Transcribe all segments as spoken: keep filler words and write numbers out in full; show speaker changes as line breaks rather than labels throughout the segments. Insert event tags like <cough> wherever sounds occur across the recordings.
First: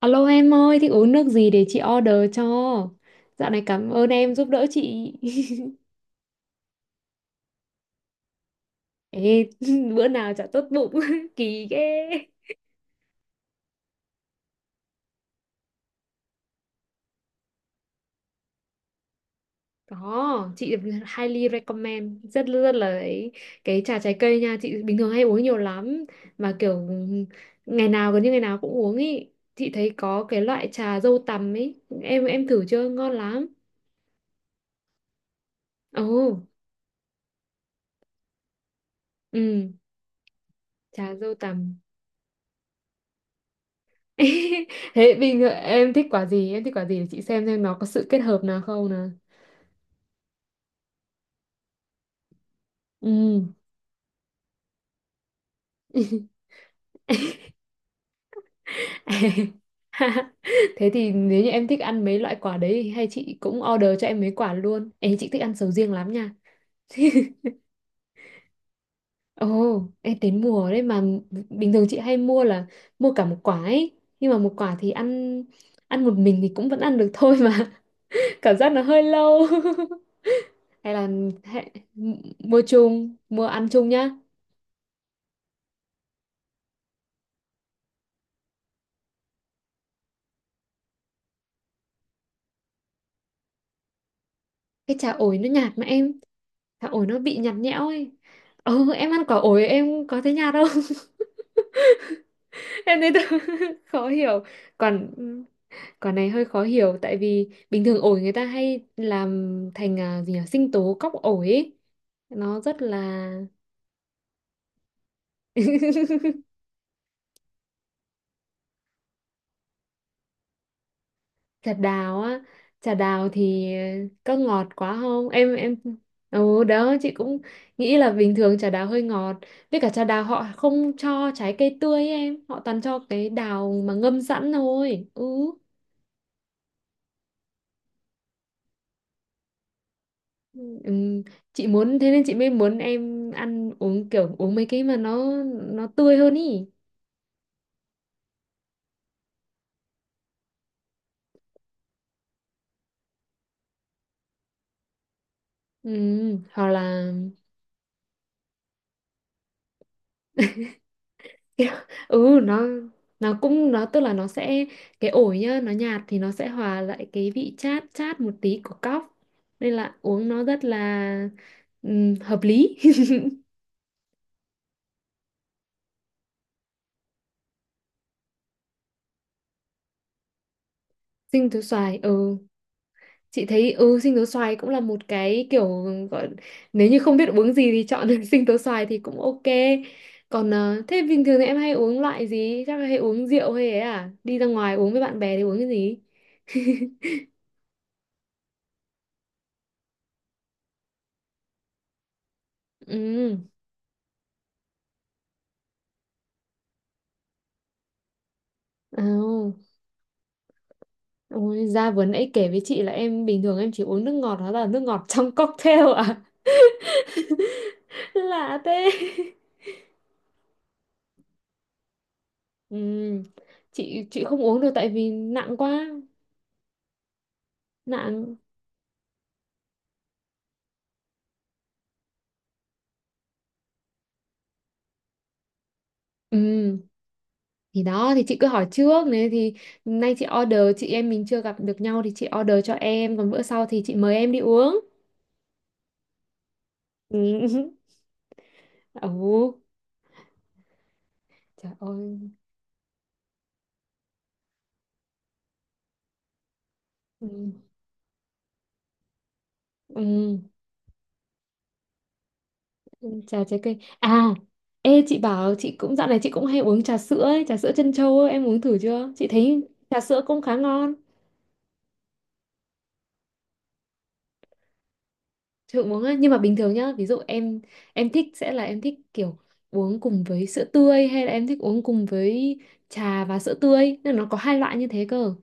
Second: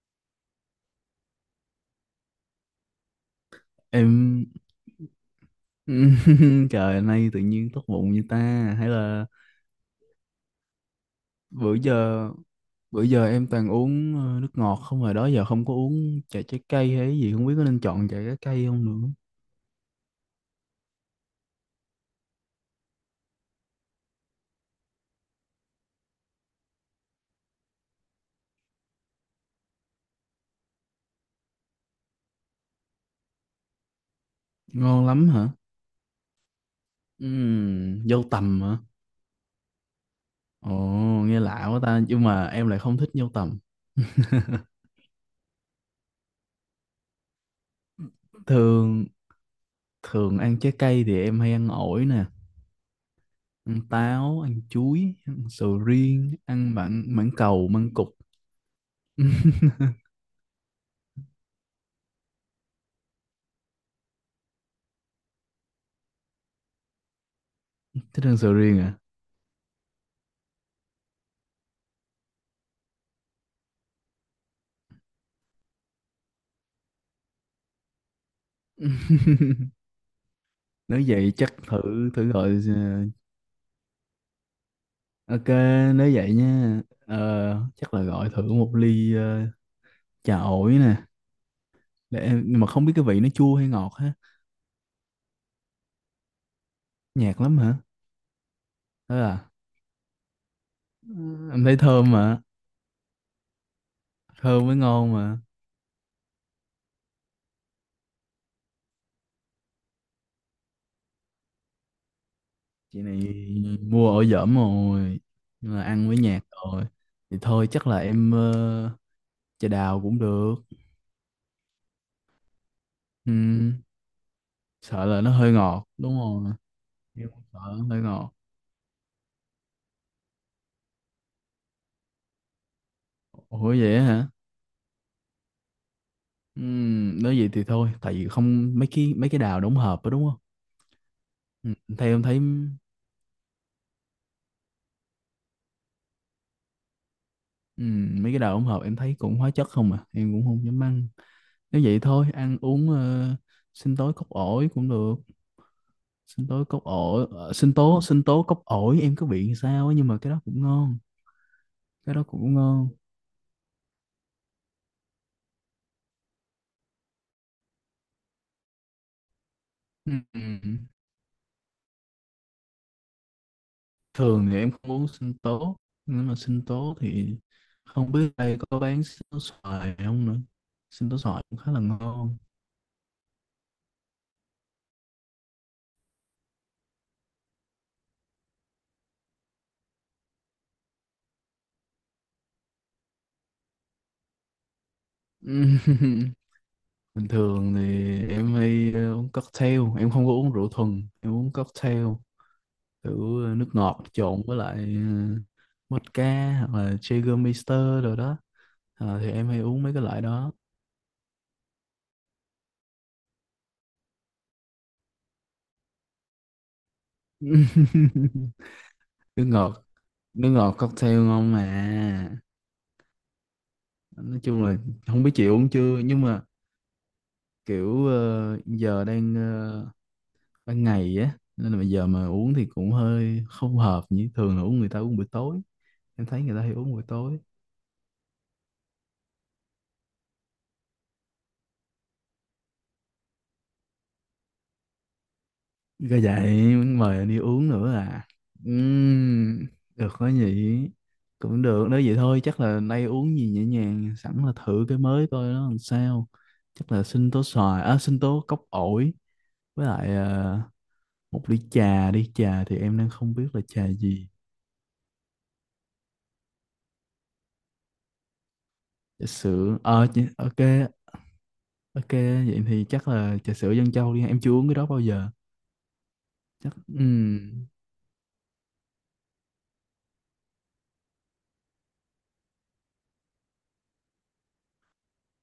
Alo em ơi, thích uống nước gì để chị order cho? Dạo này cảm ơn em
Em.
giúp đỡ chị. <laughs>
<laughs> Trời, nay tự nhiên tốt bụng như ta. Hay là,
Ê, <laughs> bữa nào chả tốt bụng, <laughs> kỳ
bữa
ghê.
giờ bữa giờ em toàn uống ờ, nước ngọt không, rồi đó giờ không có uống trà trái cây hay gì, không biết có nên chọn trà trái cây không nữa.
Có, chị highly recommend, rất rất là ấy. Cái trà trái cây nha, chị bình thường hay uống nhiều lắm. Mà kiểu ngày nào gần như ngày nào cũng uống ý. Chị thấy có cái loại trà dâu tằm ấy, em em thử chưa? Ngon lắm.
Ngon lắm hả?
Ồ,
Ừm. Dâu tằm hả?
ừ,
Ồ.
trà dâu
Nghe
tằm.
lạ quá ta, nhưng mà em lại không thích dâu tằm.
<laughs> Thế bình thường em thích quả gì? Em thích quả gì để chị xem xem nó có sự kết hợp nào không
Thường,
nào.
thường ăn trái cây thì em hay ăn ổi nè,
Ừ.
ăn táo, ăn chuối, ăn sầu riêng, ăn mãng mãng
<laughs>
cầu, măng cụt.
Thế thì nếu như em thích ăn mấy loại quả đấy thì hay chị cũng order cho em mấy quả luôn. em chị thích ăn sầu riêng lắm nha. <laughs>
Thích ăn sầu riêng à?
Ồ, em đến mùa đấy mà bình thường chị hay mua là mua cả một quả ấy. Nhưng mà một quả thì ăn ăn một mình thì cũng vẫn ăn được thôi mà. <laughs> Cảm giác nó hơi
<laughs>
lâu. <laughs> Hay
Nếu
là
vậy chắc
hay,
thử thử gọi.
mua chung, mua ăn chung nhá.
Ờ, ok, nếu vậy nha, ờ, chắc là gọi thử một ly ờ, trà ổi nè, để em- nhưng mà không biết cái vị nó chua hay ngọt ha?
Cái trà ổi nó nhạt mà em, trà ổi nó bị
Nhạt
nhạt
lắm hả?
nhẽo ấy. Ừ, em
Thế
ăn quả
à?
ổi em có thấy nhạt không?
Ừ, em thấy thơm mà.
<laughs> Em thấy tự- <laughs> khó hiểu.
Thơm mới
Còn
ngon mà.
quả này hơi khó hiểu tại vì bình thường ổi người ta hay làm thành à, gì nhỉ, sinh tố cóc ổi ấy. Nó rất
Chị này
là
mua ổi dởm rồi. Nhưng mà ăn mới
<laughs>
nhạt rồi, thì thôi chắc là em ờ, trà đào cũng được.
trà đào á, trà đào thì ờ,
Ừm.
có ngọt quá
Sợ là
không?
nó hơi
Em em
ngọt đúng không?
ừ đó chị
Em
cũng
sợ nó
nghĩ
hơi
là
ngọt.
bình thường trà đào hơi ngọt. Với cả trà đào họ không cho trái cây tươi ấy em, họ toàn cho cái
Ủa
đào mà
vậy
ngâm
hả?
sẵn thôi. Ừ,
Ừm. Nếu vậy thì thôi, tại vì không mấy cái mấy cái đào đóng hộp đó đúng không?
ừ. Chị
Ừ,
muốn
theo
thế nên
em
chị
thấy,
mới muốn em ăn uống kiểu uống mấy cái mà nó nó tươi hơn ý.
ừm, mấy cái đào đóng hộp em thấy cũng hóa chất không à, em cũng không dám ăn. Nếu vậy thôi, ăn uống ờ, sinh tố cốc ổi cũng được,
Ừ.
sinh tố
Hoặc
cốc
là
ổi, ờ, sinh tố sinh tố cốc ổi em cứ bị sao á, nhưng mà cái đó cũng ngon,
Kiểu- <laughs>
cái đó
ừ
cũng
nó
ngon.
nó cũng nó tức là nó sẽ, cái ổi nhá nó nhạt thì nó sẽ hòa lại cái vị chát chát một tí của cóc, nên là uống nó rất
Ừm.
là ừm, hợp lý.
Thường thì em không uống sinh tố, nhưng mà sinh tố thì không biết đây có bán sinh tố xoài không nữa. Sinh tố
<laughs>
xoài
Sinh
cũng
tố
khá là
xoài, ừ,
ngon.
chị thấy ừ sinh tố xoài cũng là một cái kiểu gọi, nếu như không biết uống gì thì chọn <laughs> sinh tố xoài thì cũng ok. Còn ờ, thế bình thường thì em hay uống loại gì, chắc là hay uống rượu hay ấy à, đi ra ngoài uống với bạn bè thì uống cái gì?
<laughs> Bình thường thì em hay ờ, uống cocktail, em không có uống rượu thuần, em uống cocktail kiểu ờ, nước ngọt trộn với lại ờ, vodka hoặc là Jägermeister rồi đó. Ờ, thì em
Ừ.
hay uống mấy cái loại đó.
Ôi, ra vừa nãy kể với chị là em bình thường em chỉ uống nước ngọt, đó là nước ngọt <laughs> trong cocktail à? <laughs>
<laughs>
Lạ thế.
Nước ngọt, nước ngọt cocktail ngon mà.
Ừ, chị chị
Nói
không uống
chung
được
là
tại vì
không biết chị
nặng
uống
quá.
chưa, nhưng mà kiểu
Nặng.
ờ, giờ đang ờ, ban ngày á, nên là bây giờ mà uống thì cũng hơi không hợp, như thường là uống người ta uống buổi tối. Em thấy người ta hay
Ừ,
uống buổi tối.
thì đó thì chị cứ hỏi trước này thì nay chị order, chị em mình chưa gặp được nhau thì chị order cho em, còn bữa sau thì chị mời em đi uống.
Có vậy muốn
Ừ.
mời anh đi uống
<laughs>
nữa à?
Ồ,
Ừm. Được quá nhỉ. Cũng
trời
được, nếu vậy
ơi
thôi chắc là nay uống gì nhẹ nhàng, sẵn là thử cái mới coi nó làm sao. Chắc là
ừ.
sinh tố xoài à, sinh tố cốc ổi với lại
Ừ.
ờ, một ly trà đi. Trà thì em đang không
Trà
biết
trái
là
cây
trà
à,
gì.
ê chị bảo, chị cũng dạo này chị cũng hay uống trà sữa ấy, trà sữa trân châu ấy, em uống thử chưa chị
Trà
thấy
sữa,
trà
ờ
sữa
chị-
cũng khá
ok.
ngon.
Ok, vậy thì chắc là trà sữa dân châu đi, em chưa uống cái đó bao giờ.
Chị cũng uống ấy. Nhưng mà bình
Chắc.
thường nhá,
Ừ.
ví dụ em em thích sẽ là em thích kiểu uống cùng với sữa tươi hay là em thích uống cùng với trà và sữa tươi, nên nó có hai loại như thế cơ.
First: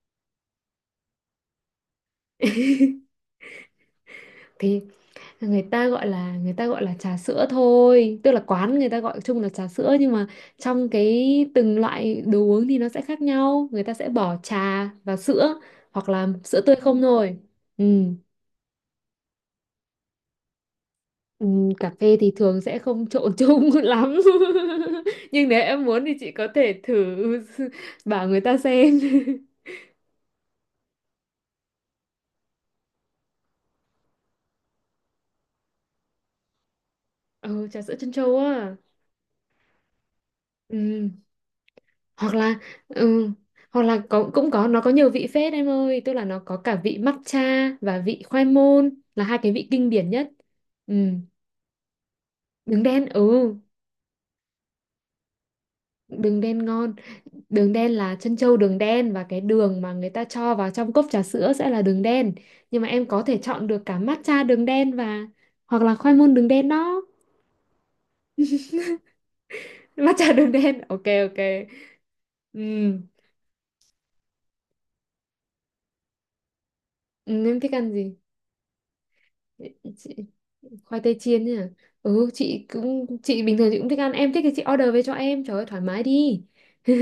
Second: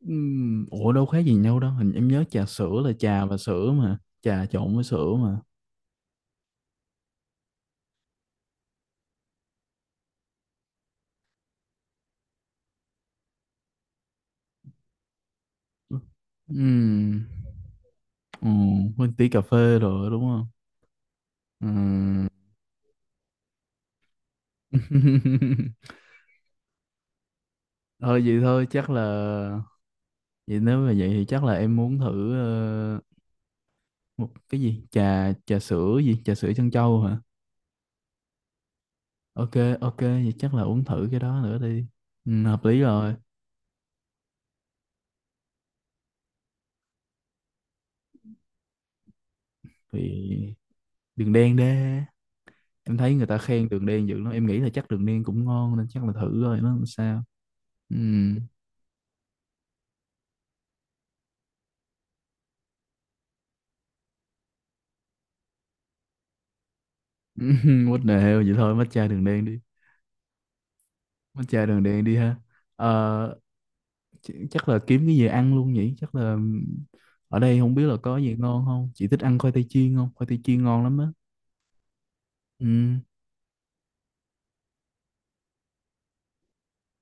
Ừm. Ủa đâu khác gì nhau đâu. Hình em nhớ trà sữa là trà và sữa mà. Trà trộn
Thì
với sữa mà.
người ta gọi là người ta gọi là trà sữa thôi, tức là quán người ta gọi chung là trà sữa nhưng mà trong cái từng loại đồ uống thì nó sẽ khác nhau, người ta sẽ bỏ trà và sữa hoặc là sữa tươi không
Ừm.
thôi. Ừ.
Ừ, quên tí cà phê rồi đúng không?
Ừ, cà phê
Ừm.
thì thường sẽ không trộn chung <laughs> lắm, nhưng nếu em
<laughs>
muốn thì chị có thể thử <laughs>
Thôi
bảo
vậy
người ta
thôi, chắc
xem.
là. Vậy nếu mà vậy thì chắc là em muốn thử ờ, một cái gì. Trà trà sữa gì? Trà sữa trân châu hả?
<laughs> Ừ, trà sữa trân châu á.
Ok, ok vậy chắc là uống thử
Ừ.
cái đó nữa đi.
Hoặc
Ừ,
là
hợp lý rồi.
ừ, hoặc là có cũng có nó có nhiều vị phết em ơi, tức là nó có cả vị matcha và vị khoai môn là hai cái vị kinh điển
Thì
nhất. Ừ.
đường đen đê,
Đường
em
đen,
thấy người ta
ừ,
khen đường đen dữ lắm, em nghĩ là chắc đường đen cũng ngon, nên chắc là thử
đường
rồi
đen
nó làm
ngon.
sao.
Đường đen là trân
Ừm.
châu đường đen, và cái đường mà người ta cho vào trong cốc trà sữa sẽ là đường đen, nhưng mà em có thể chọn được cả matcha đường đen và hoặc là khoai môn đường đen đó.
<laughs> What the hell, vậy thôi matcha đường đen đi.
<laughs> Matcha đường đen, ok ok.
Matcha đường đen đi ha.
Ừ.
Ờ, ch- chắc là kiếm cái gì ăn luôn nhỉ, chắc là. Ở
Ừ
đây
em thích
không biết
ăn
là
gì
có gì ngon không. Chị thích ăn khoai tây chiên không?
chị?
Khoai tây chiên ngon lắm
Khoai
á.
tây chiên nhỉ. Ừ chị
Ừm.
cũng chị bình thường chị cũng thích ăn, em thích thì chị order về cho em, trời ơi thoải mái đi. <laughs>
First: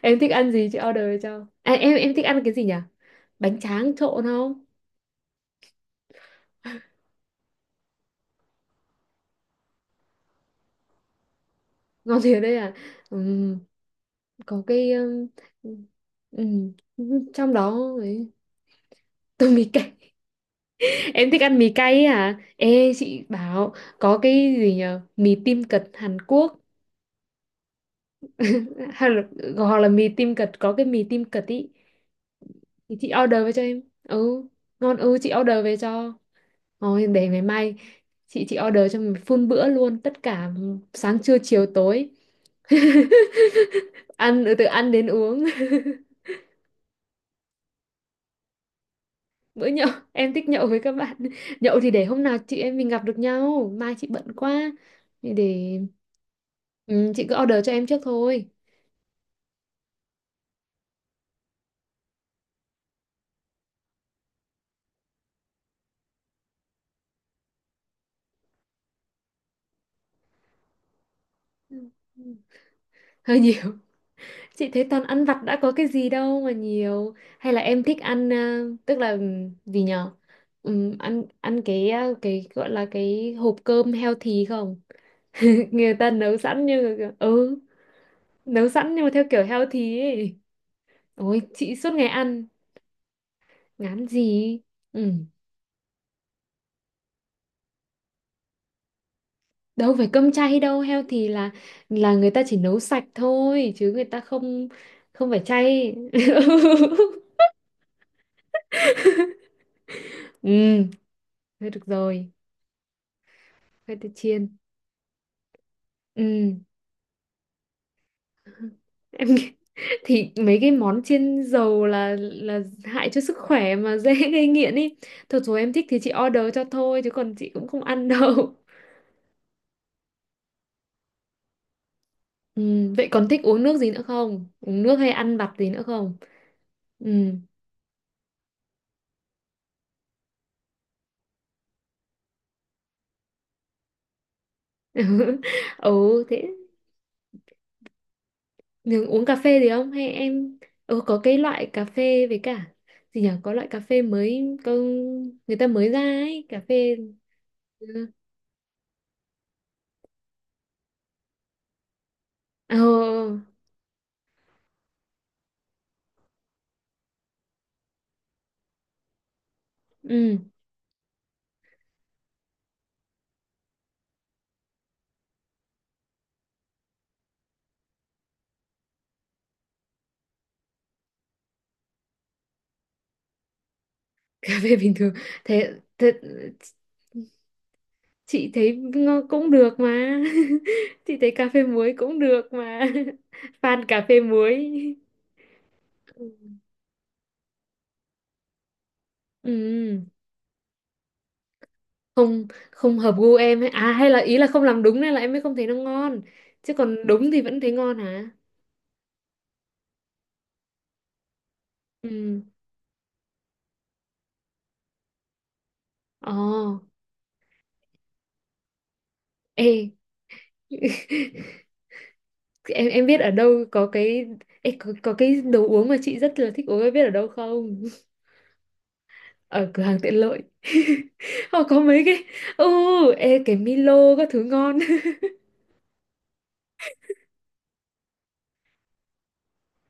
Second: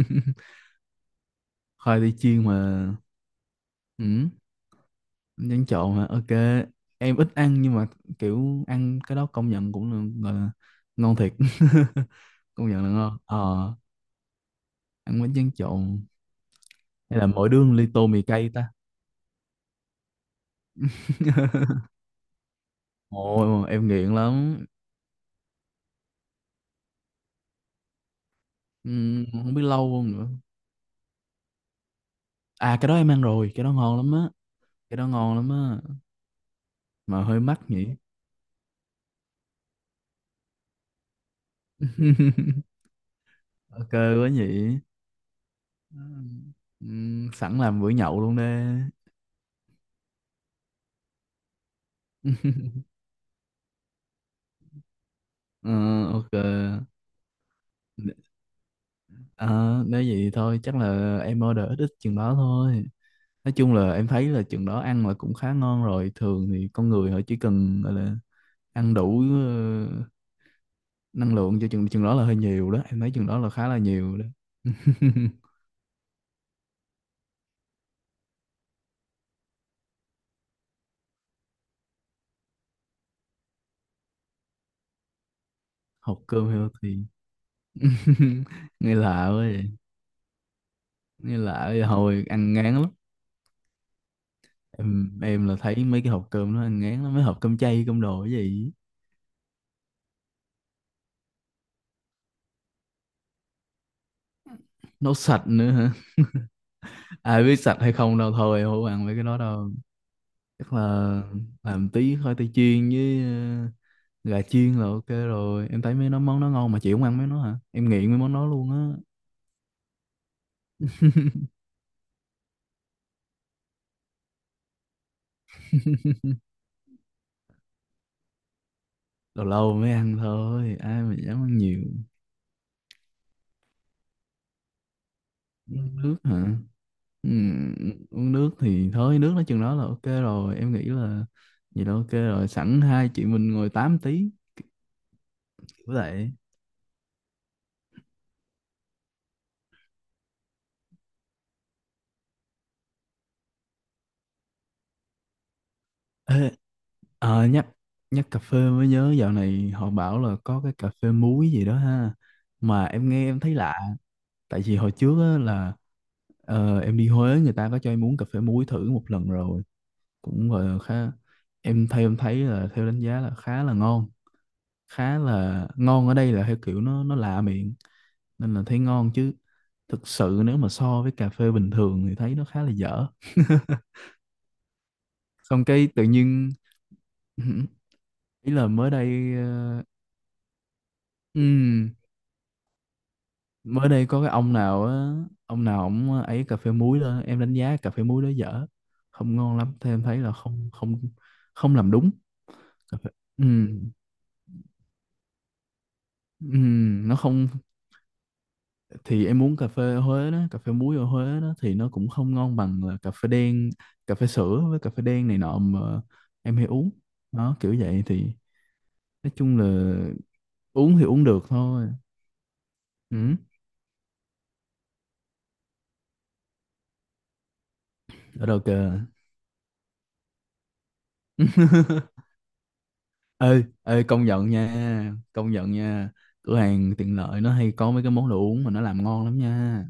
Em thích ăn gì chị order về cho, à, em
Khoai tây
em thích ăn
chiên
cái
mà.
gì nhỉ? Bánh tráng trộn
Ừm.
không?
Nhắn trộn mà, ok. Em ít ăn, nhưng mà kiểu ăn cái đó công nhận cũng là, gọi là ngon thiệt. <laughs>
Ngon thiệt đấy
Công
à?
nhận là ngon
Ừm,
ờ.
có cái
Ăn
ừm,
bánh tráng trộn.
ừm,
Hay là mỗi
trong
đứa một ly,
đó
tô mì
ấy,
cay ta?
<laughs> tôi mì cay. <laughs> Em thích ăn mì
<laughs>
cay ấy à, ê chị
Ồ,
bảo,
em nghiện
có cái
lắm.
gì nhỉ, mì tim cật Hàn Quốc. <laughs> Hay là,
Ừm. Không biết
hoặc là
lâu
mì
không nữa.
tim cật, có cái mì tim cật ý
À, cái đó
thì
em
chị
ăn
order về
rồi,
cho
cái đó
em.
ngon lắm á.
Ừ ngon,
Cái đó
ừ chị
ngon lắm
order về
á,
cho. Rồi
mà
để
hơi
ngày
mắc
mai
nhỉ.
chị chị order cho mình full bữa luôn, tất cả sáng trưa chiều tối.
<laughs> Ok
<laughs>
quá
Ăn, ừ, từ
nhỉ.
ăn đến uống.
Ừm. Sẵn làm bữa nhậu luôn đi.
<laughs> Bữa nhậu, em thích nhậu với các bạn, nhậu thì để hôm nào chị em mình
<laughs>
gặp được nhau, mai chị bận quá thì
Ờ,
để,
ok.
ừ, chị cứ order cho em trước thôi.
À, nếu vậy thôi chắc là em order ít ít chừng đó thôi. Nói chung là em thấy là chừng đó ăn là cũng khá ngon rồi. Thường thì con người họ chỉ cần gọi là ăn đủ ờ, năng lượng cho chừng
Ừ.
chừng đó là hơi nhiều đó, em thấy chừng đó
Hơi
là
nhiều.
khá là nhiều đó.
Chị thấy toàn ăn vặt
<laughs>
đã, có cái gì đâu mà nhiều. Hay là em thích ăn à, tức là ừm, gì nhở? Ừm, ăn ăn cái à, cái gọi là cái hộp cơm healthy không? <laughs> Người ta
Học
nấu
cơm
sẵn như
healthy.
ừ,
<laughs>
nấu sẵn
Nghe
nhưng mà theo
lạ quá
kiểu
vậy.
healthy ấy.
Nghe
Ôi,
lạ
chị
vậy,
suốt ngày
hồi
ăn,
ăn ngán lắm.
ngán gì? Ừ.
Em, em là thấy mấy cái hộp cơm nó ăn ngán lắm, mấy hộp cơm chay cơm đồ cái gì.
Đâu phải cơm chay đâu, healthy là là người ta chỉ nấu sạch thôi, chứ người ta không,
Nấu
không phải
sạch nữa hả?
chay. <laughs>
Ai biết sạch hay không đâu, thôi không ăn mấy cái đó đâu. Chắc
Ừ,
là
thôi được
làm tí
rồi,
khoai tây chiên với
khoai tây
ờ, gà
chiên.
chiên là ok rồi. Em thấy mấy nó món nó
Ừ.
ngon mà chị không ăn mấy nó hả? Em nghiện mấy món đó luôn á.
em nghĩ- <laughs> thì mấy cái món chiên dầu là là hại cho sức khỏe mà, <laughs> dễ gây nghiện ý, thật rồi, em thích thì chị order cho thôi chứ còn chị cũng không ăn <laughs> đâu.
Lâu lâu mới ăn thôi, ai mà dám ăn nhiều.
Ừ, vậy còn thích uống nước gì nữa không, uống nước hay ăn vặt gì nữa
Uống
không?
nước hả?
Ừ.
Ừm. Uống nước thì thôi, nước nói chừng đó là ok rồi, em nghĩ là. Vậy là ok rồi, sẵn hai chị mình ngồi tám tí,
<laughs>
kiểu
Ừ
vậy.
thế, nhưng uống cà phê gì không hay em? Ừ có cái loại cà phê với cả gì nhỉ, có loại cà phê mới có, người ta mới ra ấy
Ê,
cà phê.
ờ, nhắc
Ừ.
nhắc cà phê mới nhớ dạo này họ bảo là có cái cà phê muối gì đó ha.
Ờ,
Mà em nghe em thấy lạ. Tại vì hồi trước á, là ờ, em đi Huế người ta có cho em uống cà phê muối thử một lần rồi.
ừ.
Cũng gọi là khá. Em, theo em thấy là theo đánh giá là khá là ngon. Khá là ngon ở đây là theo kiểu nó nó lạ miệng, nên là thấy ngon chứ. Thực sự nếu mà so với cà phê bình thường thì thấy nó khá là dở. <laughs>
<laughs> Cà phê bình thường,
Xong
thế,
cái tự
thế
nhiên. <laughs>
chị
Ý là
thấy
mới
ngon
đây,
cũng được
ờ,
mà. <laughs> Chị thấy cà phê muối
ừm,
cũng được mà. <laughs> Fan
mới
cà
đây
phê
có cái ông
muối.
nào á. Ông nào ổng ấy cà
Ừ.
phê muối lên, em đánh giá cà phê muối đó dở, không ngon lắm,
Ừ.
thêm thấy là không, không. Không làm đúng.
không
Cà
không
phê-
hợp gu em ấy
ừm,
à, hay là ý là không làm đúng nên là em mới không thấy nó ngon, chứ còn
ừm, nó
đúng thì
không.
vẫn thấy ngon hả?
Thì em uống cà phê ở Huế đó, cà phê muối ở Huế đó thì nó cũng không
Ừ,
ngon bằng là cà phê đen, cà phê sữa với cà phê đen này nọ mà
ồ,
em hay uống. Đó kiểu vậy thì, nói chung là
ê.
uống thì
<laughs>
uống được thôi.
em em biết ở
Ừ,
đâu có cái, ê, có, có cái đồ uống mà chị rất là thích uống em biết ở đâu không?
ở đâu kìa.
<laughs> Ở cửa hàng tiện lợi, <laughs> họ có mấy cái, ừ, ê cái
Ê, ê,
Milo
công
các thứ
nhận
ngon.
nha, công nhận nha. Cửa hàng tiện lợi nó hay có mấy cái món đồ uống mà nó làm ngon lắm nha.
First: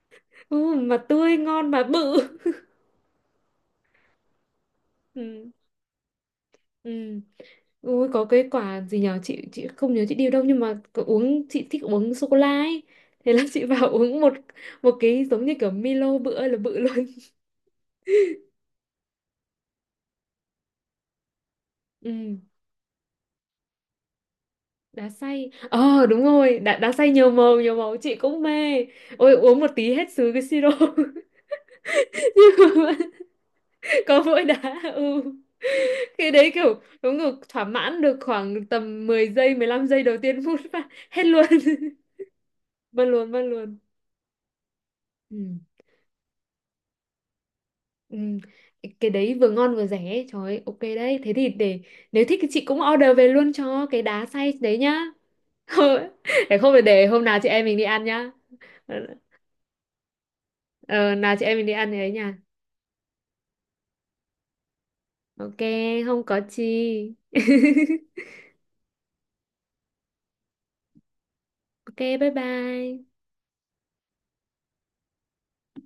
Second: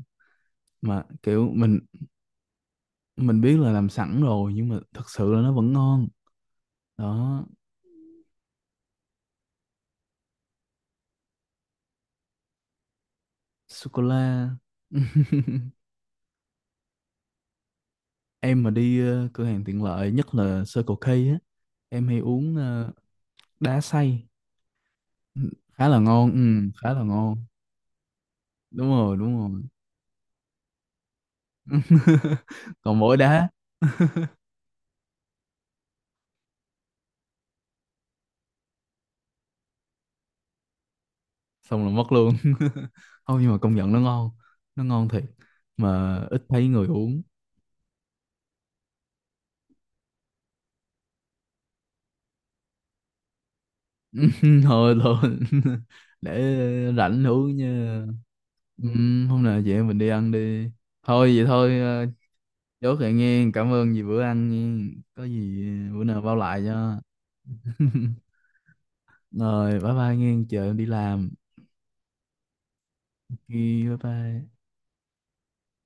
Ừ, mà
Mà
tươi
kiểu
ngon
mình
mà bự.
mình biết là làm sẵn rồi, nhưng mà thật sự là
Ừ.
nó vẫn ngon.
Ừ.
Đó,
Ui, có cái quả gì nhở chị chị không nhớ chị điều đâu, nhưng mà có uống, chị thích uống sô cô la ấy, thế là chị vào <laughs>
sô cô
uống một,
la.
một cái giống như kiểu
<laughs>
Milo bự ơi là bự luôn.
Em mà đi ờ, cửa hàng tiện lợi, nhất là Circle K á, em hay
Ừ.
uống ờ, đá xay.
Đá xay,
Khá là
ờ đúng
ngon.
rồi,
Ừ,
đá, đá
khá là
xay nhiều
ngon.
màu nhiều màu chị cũng mê.
Đúng rồi,
Ôi
đúng
uống
rồi.
một tí hết sứ cái siro, <laughs>
<laughs>
nhưng mà
Còn mỗi đá.
có mỗi đá, ừ, cái đấy kiểu đúng kiểu thỏa mãn được khoảng tầm mười giây mười lăm giây đầu tiên, <laughs> phút và hết luôn.
Xong
<laughs>
là mất luôn. <laughs>
Mất luôn
Không,
mất
nhưng mà công
luôn.
nhận nó ngon, nó ngon thiệt.
Ừ.
Mà ít thấy người uống.
Ừ. Cái đấy vừa ngon vừa rẻ ấy. Trời ơi, ok đấy, thế thì để, nếu thích thì chị cũng order về luôn cho cái đá
<laughs>
xay đấy
Thôi,
nhá.
thôi.
<laughs>
<laughs>
Để không phải
Để
để hôm
rảnh
nào chị
uống
em mình đi
nha.
ăn nhá.
Ừ,
Ờ,
hôm nào vậy mình đi ăn đi.
ờ, nào
Thôi
chị
vậy
em mình đi
thôi,
ăn thì
ờ,
ấy nha.
chốt lại nghe. Cảm ơn vì bữa ăn nghe. Có
Ok,
gì, ờ, bữa nào
không
bao
có chi.
lại cho.
<laughs>
Rồi, bye bye nghe, chờ em đi làm.
Ok bye bye.
Ok, bye bye.